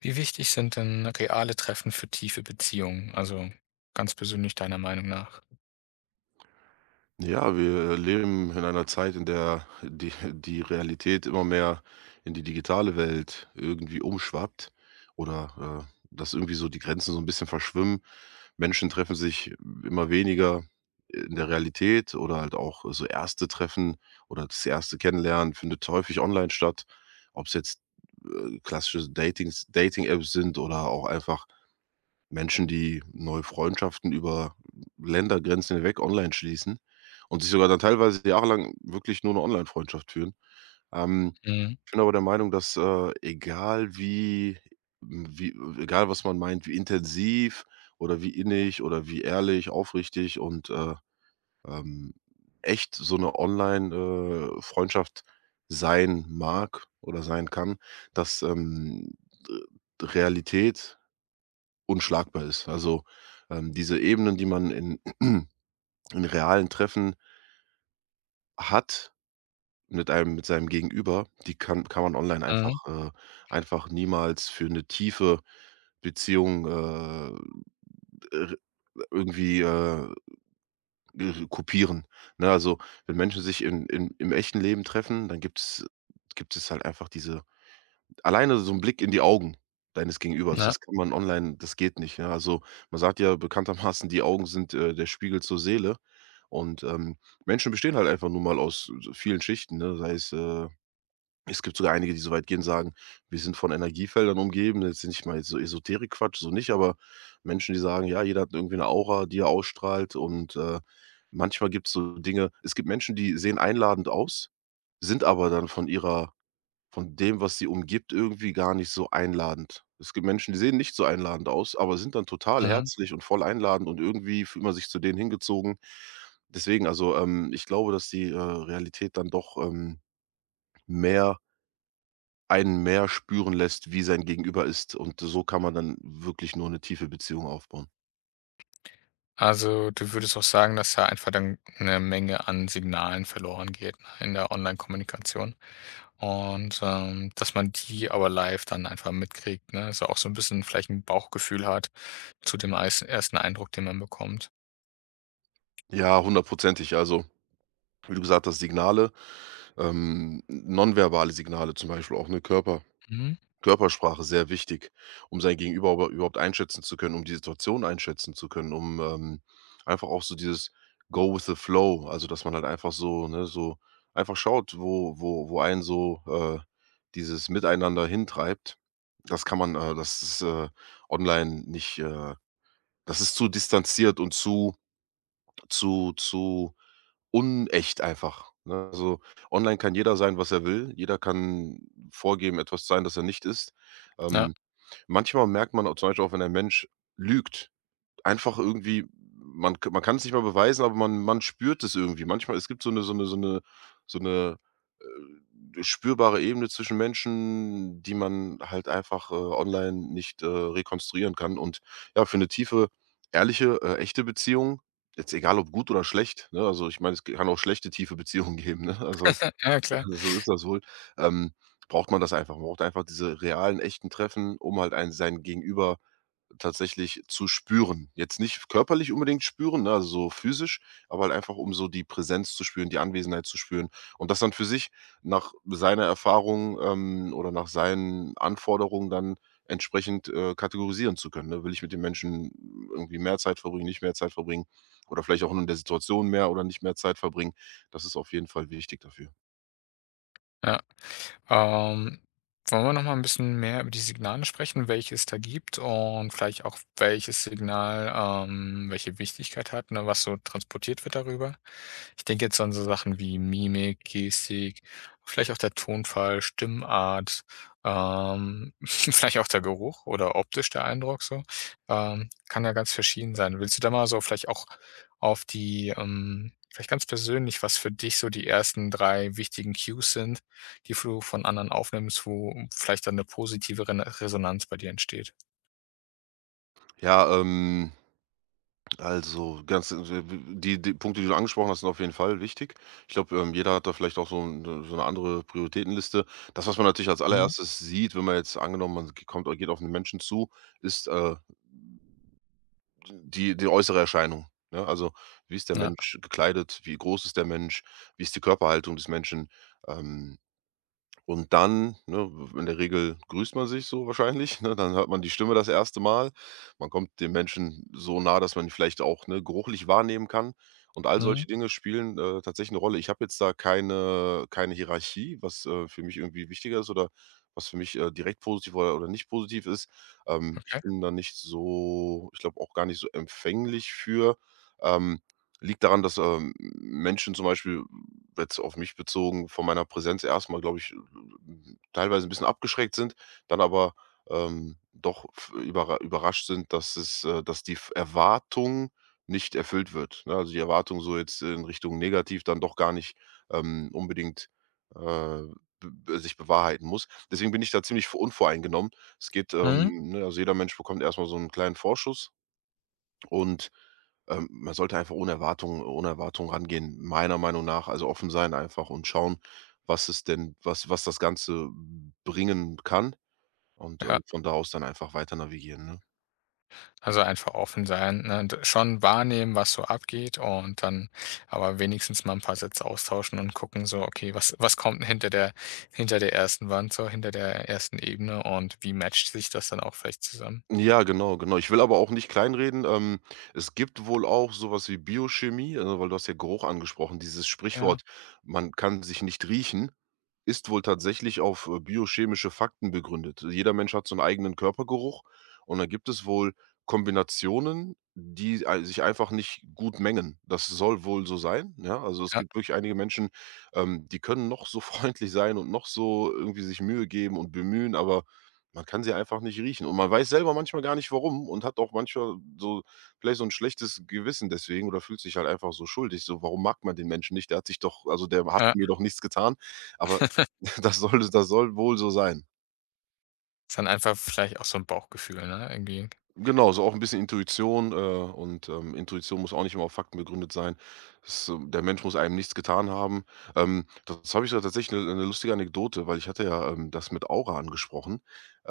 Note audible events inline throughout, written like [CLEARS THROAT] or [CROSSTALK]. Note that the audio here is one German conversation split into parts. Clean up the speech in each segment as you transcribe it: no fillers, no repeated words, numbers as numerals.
Wie wichtig sind denn reale Treffen für tiefe Beziehungen? Also, ganz persönlich deiner Meinung nach? Ja, wir leben in einer Zeit, in der die Realität immer mehr in die digitale Welt irgendwie umschwappt oder, dass irgendwie so die Grenzen so ein bisschen verschwimmen. Menschen treffen sich immer weniger in der Realität oder halt auch so erste Treffen oder das erste Kennenlernen findet häufig online statt, ob es jetzt, klassische Datings Dating-Apps sind oder auch einfach Menschen, die neue Freundschaften über Ländergrenzen hinweg online schließen und sich sogar dann teilweise jahrelang wirklich nur 'ne Online-Freundschaft führen. Ähm, Mhm, Ich bin aber der Meinung, dasswie egal was man meint, wie intensiv oder wie innig oder wie ehrlich, aufrichtig und, ähm, echt so 'ne Online- Freundschaft sein mag oder sein kann, dass, Realität unschlagbar ist. Also, diese Ebenen, die man in [CLEARS THROAT] in realen Treffen hat mit einem mit seinem Gegenüber, die kann man online einfach, mhm, niemals für eine tiefe Beziehung, r irgendwie, r kopieren, ne? Also, wenn Menschen sich in im echten Leben treffen, dann gibt es halt einfach diese, alleine so 'n Blick in die Augen deines Gegenübers, ja, das kann man online, das geht nicht, ja? Also, man sagt ja bekanntermaßen, die Augen sind, der Spiegel zur Seele und, ähm, Menschen bestehen halt einfach nun mal aus s vielen Schichten, ne? Es gibt sogar einige, die so weit gehen, sagen: „Wir sind von Energiefeldern umgeben.“ Jetzt nicht mal jetzt so Esoterik-Quatsch, so nicht, aber Menschen, die sagen: „Ja, jeder hat irgendwie 'ne Aura, die er ausstrahlt“ und, manchmal gibt's so Dinge Es gibt Menschen, die sehen einladend aus, sind aber dann von dem, was sie umgibt, irgendwie gar nicht so einladend. Es gibt Menschen, die sehen nicht so einladend aus, aber sind dann total mhm. herzlich und voll einladend, und irgendwie fühlt man sich zu denen hingezogen. Deswegen, also, ich glaube, dass die, Realität dann doch, mehr einen mehr spüren lässt, wie sein Gegenüber ist, und so kann man dann wirklich nur eine tiefe Beziehung aufbauen. Also, du würdest auch sagen, dass da einfach dann eine Menge an Signalen verloren geht, ne, in der Online-Kommunikation und dass man die aber live dann einfach mitkriegt, ne? Also, auch so ein bisschen vielleicht ein Bauchgefühl hat zu dem eis ersten Eindruck, den man bekommt. Ja, hundertprozentig. Also, wie du gesagt hast, Signale, nonverbale Signale, zum Beispiel auch eine Mhm. Körpersprache, sehr wichtig, um sein Gegenüber überhaupt einschätzen zu können, um die Situation einschätzen zu können, um, einfach auch so dieses Go with the Flow, also, dass man halt einfach so, ne, so einfach schaut, wo einen so, dieses Miteinander hintreibt. Das ist, online nicht, das ist zu distanziert und zu unecht einfach, ne? Also, online kann jeder sein, was er will. Jeder kann vorgeben, etwas sein, das er nicht ist. Ja, Ähm Manchmal merkt man auch zum Beispiel auch, wenn ein Mensch lügt, einfach irgendwie, man kann es nicht mal beweisen, aber man spürt es irgendwie. Manchmal, es gibt so eine so eine so eine so eine spürbare Ebene zwischen Menschen, die man halt einfach, online nicht, rekonstruieren kann. Und ja, für eine tiefe, ehrliche, echte Beziehung, jetzt egal ob gut oder schlecht, ne? Also, ich meine, es kann auch schlechte, tiefe Beziehungen [LAUGHS] geben, ne? Also ja, klar. [LAUGHS] so ist das wohl. Ähm, Braucht man das einfach. Man braucht einfach diese realen, echten Treffen, um halt ein sein Gegenüber tatsächlich zu spüren. Jetzt nicht körperlich unbedingt spüren, ne, also so physisch, aber halt einfach, um so die Präsenz zu spüren, die Anwesenheit zu spüren, und das dann für sich nach seiner Erfahrung, oder nach seinen Anforderungen dann entsprechend, kategorisieren zu können, ne? Will ich mit dem Menschen irgendwie mehr Zeit verbringen, nicht mehr Zeit verbringen oder vielleicht auch in der Situation mehr oder nicht mehr Zeit verbringen? Das ist auf jeden Fall wichtig dafür. Ja. Ähm, wollen wir noch mal ein bisschen mehr über die Signale sprechen, welche es da gibt und vielleicht auch welches Signal welche Wichtigkeit hat, ne, was so transportiert wird darüber? Ich denke jetzt an so Sachen wie Mimik, Gestik, vielleicht auch der Tonfall, Stimmart, [LAUGHS] vielleicht auch der Geruch oder optisch der Eindruck so. Kann ja ganz verschieden sein. Willst du da mal so vielleicht auch auf die, vielleicht ganz persönlich, was für dich so die ersten 3 wichtigen Cues sind, die du von anderen aufnimmst, wo vielleicht dann 'ne positive Ren Resonanz bei dir entsteht. Ja, also ganz die Punkte, die du angesprochen hast, sind auf jeden Fall wichtig. Ich glaube, jeder hat da vielleicht auch so 'n so 'ne andere Prioritätenliste. Das, was man natürlich als Mhm. Allererstes sieht, wenn man jetzt, angenommen, man ge- kommt geht auf einen Menschen zu, ist, die äußere Erscheinung, ne? Also, wie ist der Ja, Mensch gekleidet? Wie groß ist der Mensch? Wie ist die Körperhaltung des Menschen? Ähm, Und dann, ne, in der Regel grüßt man sich so wahrscheinlich, ne? Dann hört man die Stimme das erste Mal. Man kommt dem Menschen so nah, dass man ihn vielleicht auch, ne, geruchlich wahrnehmen kann. Und all mhm, solche Dinge spielen, tatsächlich eine Rolle. Ich habe jetzt da keine Hierarchie, was, für mich irgendwie wichtiger ist, oder was für mich, direkt positiv oder nicht positiv ist. Ich okay, bin da nicht so, ich glaube auch gar nicht so empfänglich für. Ähm, Liegt daran, dass, Menschen, zum Beispiel jetzt auf mich bezogen, von meiner Präsenz erstmal, glaube ich, teilweise ein bisschen abgeschreckt sind, dann aber, doch f überra überrascht sind, dass die F Erwartung nicht erfüllt wird, ne? Also, die Erwartung so jetzt in Richtung negativ, dann doch gar nicht, unbedingt, äh, sich bewahrheiten muss. Deswegen bin ich da ziemlich unvoreingenommen. Es geht, mhm, ähm, ne, also jeder Mensch bekommt erstmal so einen kleinen Vorschuss, und man sollte einfach ohne Erwartungen rangehen, meiner Meinung nach. Also offen sein einfach und schauen, was es denn was was das Ganze bringen kann, und, ja. von da aus dann einfach weiter navigieren, ne? Also, einfach offen sein, ne, und schon wahrnehmen, was so abgeht und dann aber wenigstens mal 'n paar Sätze austauschen und gucken so: „Okay, was was kommt denn hinter der ersten Wand so, hinter der ersten Ebene und wie matcht sich das dann auch vielleicht zusammen?“ Ja, genau, genau. Ich will aber auch nicht kleinreden. Es gibt wohl auch sowas wie Biochemie, weil du hast ja Geruch angesprochen, dieses Ja. Sprichwort: „Man kann sich nicht riechen.“ Ist wohl tatsächlich auf, biochemische Fakten begründet. Jeder Mensch hat so 'n eigenen Körpergeruch, und dann gibt es wohl Kombinationen, die ei sich einfach nicht gut mengen. Das soll wohl so sein, ja? Also, es Ja, gibt wirklich einige Menschen, die können noch so [LAUGHS] freundlich sein und noch so irgendwie sich Mühe geben und bemühen, aber man kann sie einfach nicht riechen. Und man weiß selber manchmal gar nicht warum und hat auch manchmal so vielleicht so ein schlechtes Gewissen deswegen oder fühlt sich halt einfach so schuldig. So: „Warum mag man den Menschen nicht? Der hat sich doch, also, der hat ja, mir doch nichts getan.“ Aber [LAUGHS] das soll wohl so sein. ist dann einfach vielleicht auch so 'n Bauchgefühl, ne, irgendwie. Genau, so auch ein bisschen Intuition, und Intuition muss auch nicht immer auf Fakten begründet sein. Es Der Mensch muss einem nichts getan haben. Das habe ich so tatsächlich, eine lustige Anekdote, weil ich hatte ja, das mit Aura angesprochen.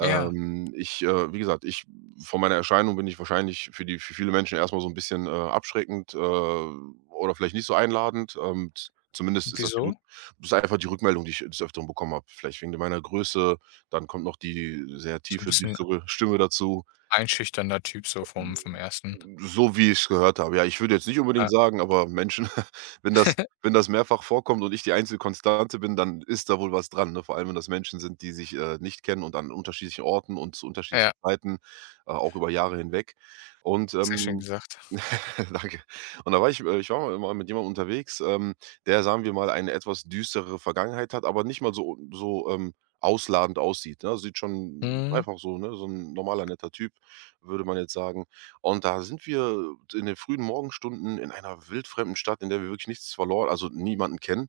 Ja, ich, äh Wie gesagt, ich von meiner Erscheinung bin ich wahrscheinlich für viele Menschen erstmal so ein bisschen, abschreckend, oder vielleicht nicht so einladend. Z zumindest ist das die wieso? Rück Das ist einfach die Rückmeldung, die ich des Öfteren bekommen habe. Vielleicht wegen meiner Größe, dann kommt noch die sehr So 'n tiefe, bisschen düstere Stimme dazu. einschüchternder Typ so vom Ersten. So wie ich's gehört habe. Ja, ich würde jetzt nicht unbedingt sagen, aber Menschen, [LAUGHS] wenn das wenn das mehrfach vorkommt und ich die einzige Konstante bin, dann ist da wohl was dran, ne? Vor allem, wenn das Menschen sind, die sich, nicht kennen und an unterschiedlichen Orten und zu unterschiedlichen Ja, Zeiten, auch über Jahre hinweg. Und, sehr schön ähm gesagt. [LAUGHS] Danke. Und da war ich war mal mit jemandem unterwegs, der, sagen wir mal, eine etwas düstere Vergangenheit hat, aber nicht mal so ausladend aussieht, ne? Sieht schon Mhm, einfach so, ne, so ein normaler, netter Typ, würde man jetzt sagen. Und da sind wir in den frühen Morgenstunden in einer wildfremden Stadt, in der wir wirklich nichts verloren, also niemanden kennen,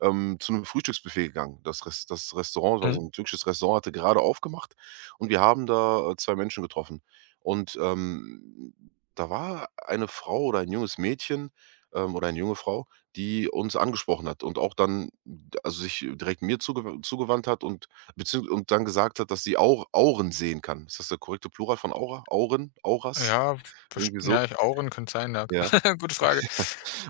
ähm, zu einem Frühstücksbuffet gegangen. Das Restaurant war mhm. so ein türkisches Restaurant, hatte gerade aufgemacht, und wir haben da, zwei Menschen getroffen. Und, da war eine Frau oder ein junges Mädchen, oder eine junge Frau, die uns angesprochen hat und auch dann, also, sich direkt mir zugewandt hat und dann gesagt hat, dass sie auch Auren sehen kann. Ist das der korrekte Plural von Aura? Auren? Auras? Ja, best Irgendwie so, ja, ich Auren könnte sein, ja. ja. [LAUGHS] Gute Frage.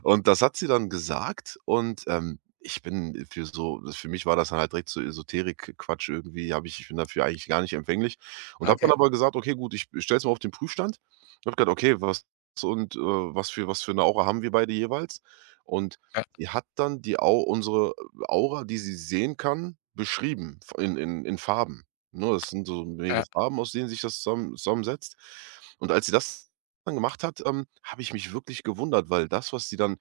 Und das hat sie dann gesagt, und, ich bin für mich war das dann halt direkt so Esoterik-Quatsch irgendwie, habe ich ich bin dafür eigentlich gar nicht empfänglich, und habe dann Okay, aber gesagt: „Okay, gut, ich stelle es mal auf den Prüfstand.“ Ich habe gesagt: „Okay, was und, was für 'ne Aura haben wir beide jeweils?“ Und ja, sie hat dann die Au unsere Aura, die sie sehen kann, beschrieben, f in Farben, ne? Das sind so mehrere ja, Farben, aus denen sich das zusammensetzt. Und als sie das dann gemacht hat, habe ich mich wirklich gewundert, weil das, was sie dann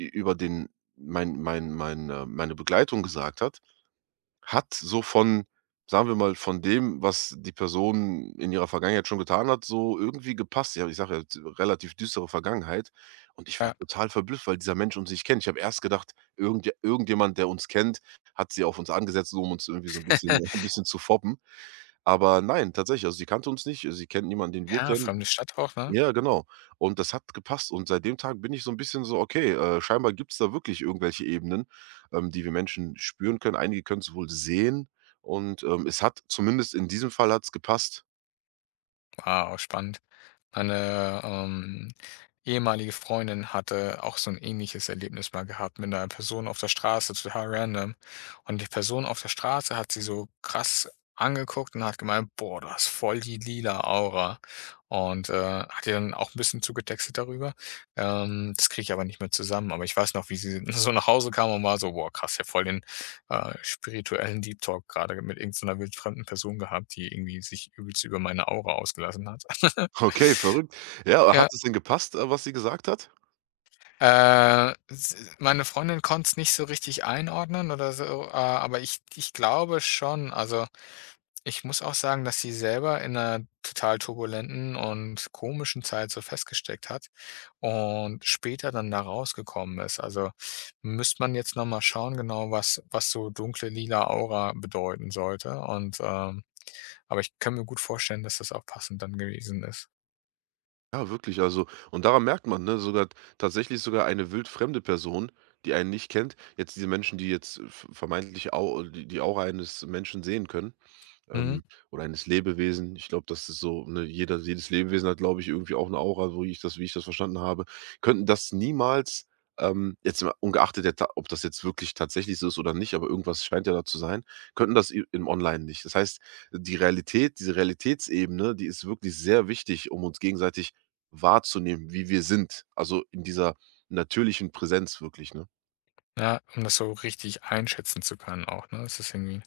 ü über den meine Begleitung gesagt hat, hat so von sagen wir mal, von dem, was die Person in ihrer Vergangenheit schon getan hat, so irgendwie gepasst. Ja, ich sage ja, d relativ düstere Vergangenheit, und ich war ja. total verblüfft, weil dieser Mensch uns nicht kennt. Ich habe erst gedacht, irgendjemand, der uns kennt, hat sie auf uns angesetzt, so um uns irgendwie so ein bisschen [LAUGHS] ein [LAUGHS] bisschen zu foppen. Aber nein, tatsächlich, also sie kannte uns nicht, sie kennt niemanden, den wir Ja, kennen. fremde Stadt auch, ne? Ja, genau. Und das hat gepasst. Und seit dem Tag bin ich so ein bisschen so: „Okay, scheinbar gibt's da wirklich irgendwelche Ebenen, die wir Menschen spüren können.“ Einige können es wohl sehen, und es hat zumindest in diesem Fall hat's gepasst. Wow, spannend. Meine ehemalige Freundin hatte auch so ein ähnliches Erlebnis mal gehabt mit einer Person auf der Straße, total random. Und die Person auf der Straße hat sie so krass angeguckt und hat gemeint: „Boah, du hast voll die lila Aura.“ Und hat ihr dann auch ein bisschen zugetextet darüber. Das kriege ich aber nicht mehr zusammen, aber ich weiß noch, wie sie [LAUGHS] so nach Hause kam und war so: „Boah, krass, ich voll den spirituellen Deep Talk gerade mit irgendeiner wildfremden Person gehabt, die irgendwie sich übelst über meine Aura ausgelassen hat.“ [LAUGHS] [LAUGHS] Okay, verrückt. Ja, Ja, hat es denn gepasst, was sie gesagt hat? S meine Freundin konnte es nicht so richtig einordnen oder so aber ich glaube schon. Also, ich muss auch sagen, dass sie selber in einer total turbulenten und komischen Zeit so festgesteckt hat und später dann da rausgekommen ist. Also, müsste man jetzt noch mal schauen genau, was so dunkle lila Aura bedeuten sollte und, aber ich kann mir gut vorstellen, dass das auch passend dann gewesen ist. Ja, wirklich, also und daran merkt man, ne, sogar tatsächlich sogar eine wildfremde Person, die einen nicht kennt, jetzt diese Menschen, die jetzt v vermeintlich au die Aura eines Menschen sehen können, Mhm. ähm, oder eines Lebewesen. Ich glaube, das ist so, ne, jeder jedes Lebewesen hat, glaube ich, irgendwie auch eine Aura, so wie ich das verstanden habe, könnten das niemals, jetzt mal ungeachtet der Ta ob das jetzt wirklich tatsächlich so ist oder nicht, aber irgendwas scheint ja da zu sein, könnten das i im Online nicht. Das heißt, die Realität, diese Realitätsebene, die ist wirklich sehr wichtig, um uns gegenseitig wahrzunehmen, wie wir sind, also in dieser natürlichen Präsenz wirklich, ne? Ja, um das so richtig einschätzen zu können auch, ne? Das ist irgendwie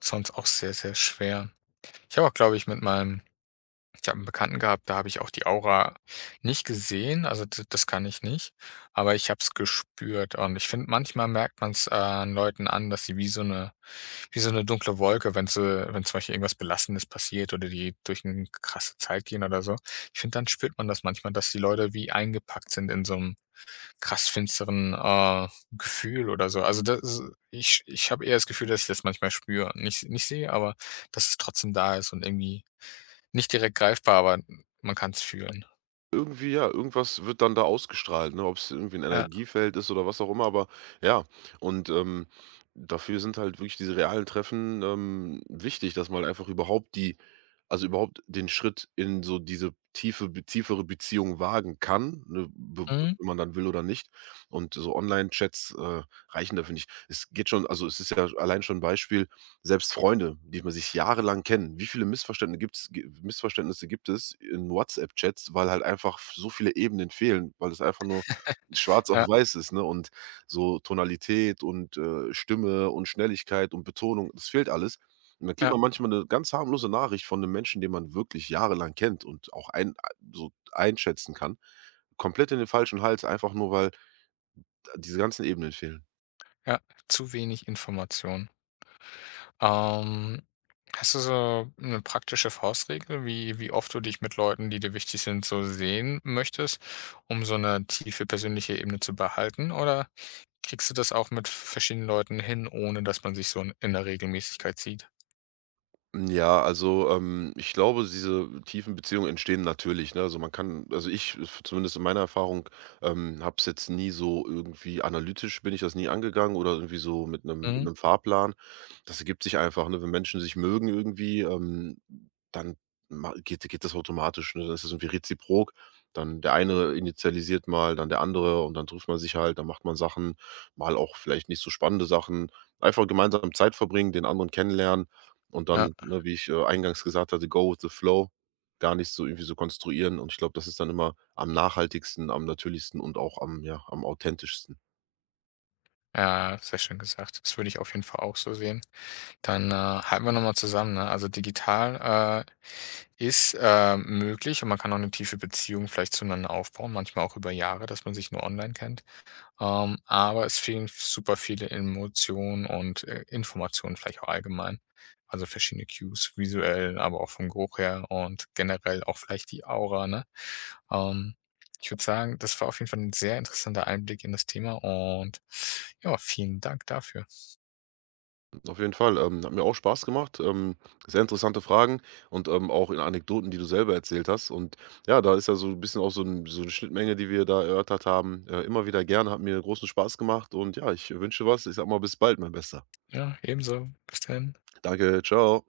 sonst auch sehr, sehr schwer. Ich habe auch, glaube ich, mit meinem ich habe einen Bekannten gehabt, da habe ich auch die Aura nicht gesehen, also d das kann ich nicht, aber ich habe es gespürt und ich finde, manchmal merkt man's an Leuten an, dass sie wie so eine dunkle Wolke, wenn sie wenn zum Beispiel irgendwas Belastendes passiert oder die durch eine krasse Zeit gehen oder so. Ich finde, dann spürt man das manchmal, dass die Leute wie eingepackt sind in so 'm krass finsteren Gefühl oder so. Also, das ist ich habe eher das Gefühl, dass ich das manchmal spüre. Nicht sehe, aber dass es trotzdem da ist und irgendwie nicht direkt greifbar, aber man kann es fühlen. Irgendwie ja, irgendwas wird dann da ausgestrahlt, ne? Ob es irgendwie ein Ja, Energiefeld ist oder was auch immer, aber ja. Und, dafür sind halt wirklich diese realen Treffen, wichtig, dass man einfach überhaupt die also überhaupt den Schritt in so diese tiefere Beziehung wagen kann, ne, be mhm. wenn man dann will oder nicht. Und so Online-Chats, reichen dafür nicht. Es geht schon, also, es ist ja allein schon 'n Beispiel, selbst Freunde, die man sich jahrelang kennt. Wie viele Missverständnisse gibt's gi Missverständnisse gibt es in WhatsApp-Chats, weil halt einfach so viele Ebenen fehlen, weil es einfach nur schwarz auf Ja, weiß ist, ne? Und so Tonalität und, Stimme und Schnelligkeit und Betonung, das fehlt alles. Und dann kriegt ja, man manchmal eine ganz harmlose Nachricht von einem Menschen, den man wirklich jahrelang kennt und auch ein so einschätzen kann, komplett in den falschen Hals, einfach nur, weil diese ganzen Ebenen fehlen. ja. Zu wenig Information. Ähm, hast du so eine praktische Faustregel, wie oft du dich mit Leuten, die dir wichtig sind, so sehen möchtest, um so eine tiefe persönliche Ebene zu behalten? Oder kriegst du das auch mit verschiedenen Leuten hin, ohne dass man sich so in der Regelmäßigkeit sieht? Hm, ja, also, ich glaube, diese tiefen Beziehungen entstehen natürlich, ne? Also, man kann, also, zumindest in meiner Erfahrung, habe es jetzt nie so irgendwie analytisch bin ich das nie angegangen oder irgendwie so mit Mhm. 'nem Fahrplan. Das ergibt sich einfach, ne? Wenn Menschen sich mögen irgendwie, dann ma geht geht das automatisch, ne? Das ist das irgendwie reziprok. Dann der eine initialisiert mal, dann der andere, und dann trifft man sich halt, dann macht man Sachen, mal auch vielleicht nicht so spannende Sachen. Einfach gemeinsam Zeit verbringen, den anderen kennenlernen. Und Ja, dann, ne, wie ich, eingangs gesagt hatte, go with the flow, gar nicht so irgendwie so konstruieren, und ich glaube, das ist dann immer am nachhaltigsten, am natürlichsten und auch am ja, am authentischsten. ja, sehr schön gesagt. Das würde ich auf jeden Fall auch so sehen. Dann halten wir noch mal zusammen, ne? Also, digital ist möglich und man kann auch eine tiefe Beziehung vielleicht zueinander aufbauen, manchmal auch über Jahre, dass man sich nur online kennt. Aber es fehlen super viele Emotionen und Informationen vielleicht auch allgemein. Also, verschiedene Cues, visuell, aber auch vom Geruch her und generell auch vielleicht die Aura, ne? Ähm, ich würde sagen, das war auf jeden Fall ein sehr interessanter Einblick in das Thema und ja, vielen Dank dafür. Auf jeden Fall, hat mir auch Spaß gemacht, sehr interessante Fragen und, auch in Anekdoten, die du selber erzählt hast, und ja, da ist ja so ein bisschen auch so 'n so 'ne Schnittmenge, die wir da erörtert haben. Immer wieder gerne, hat mir großen Spaß gemacht, und ja, ich wünsche was. Ich sag mal bis bald, mein Bester. Ja, ebenso. Bis dann. Danke, ciao.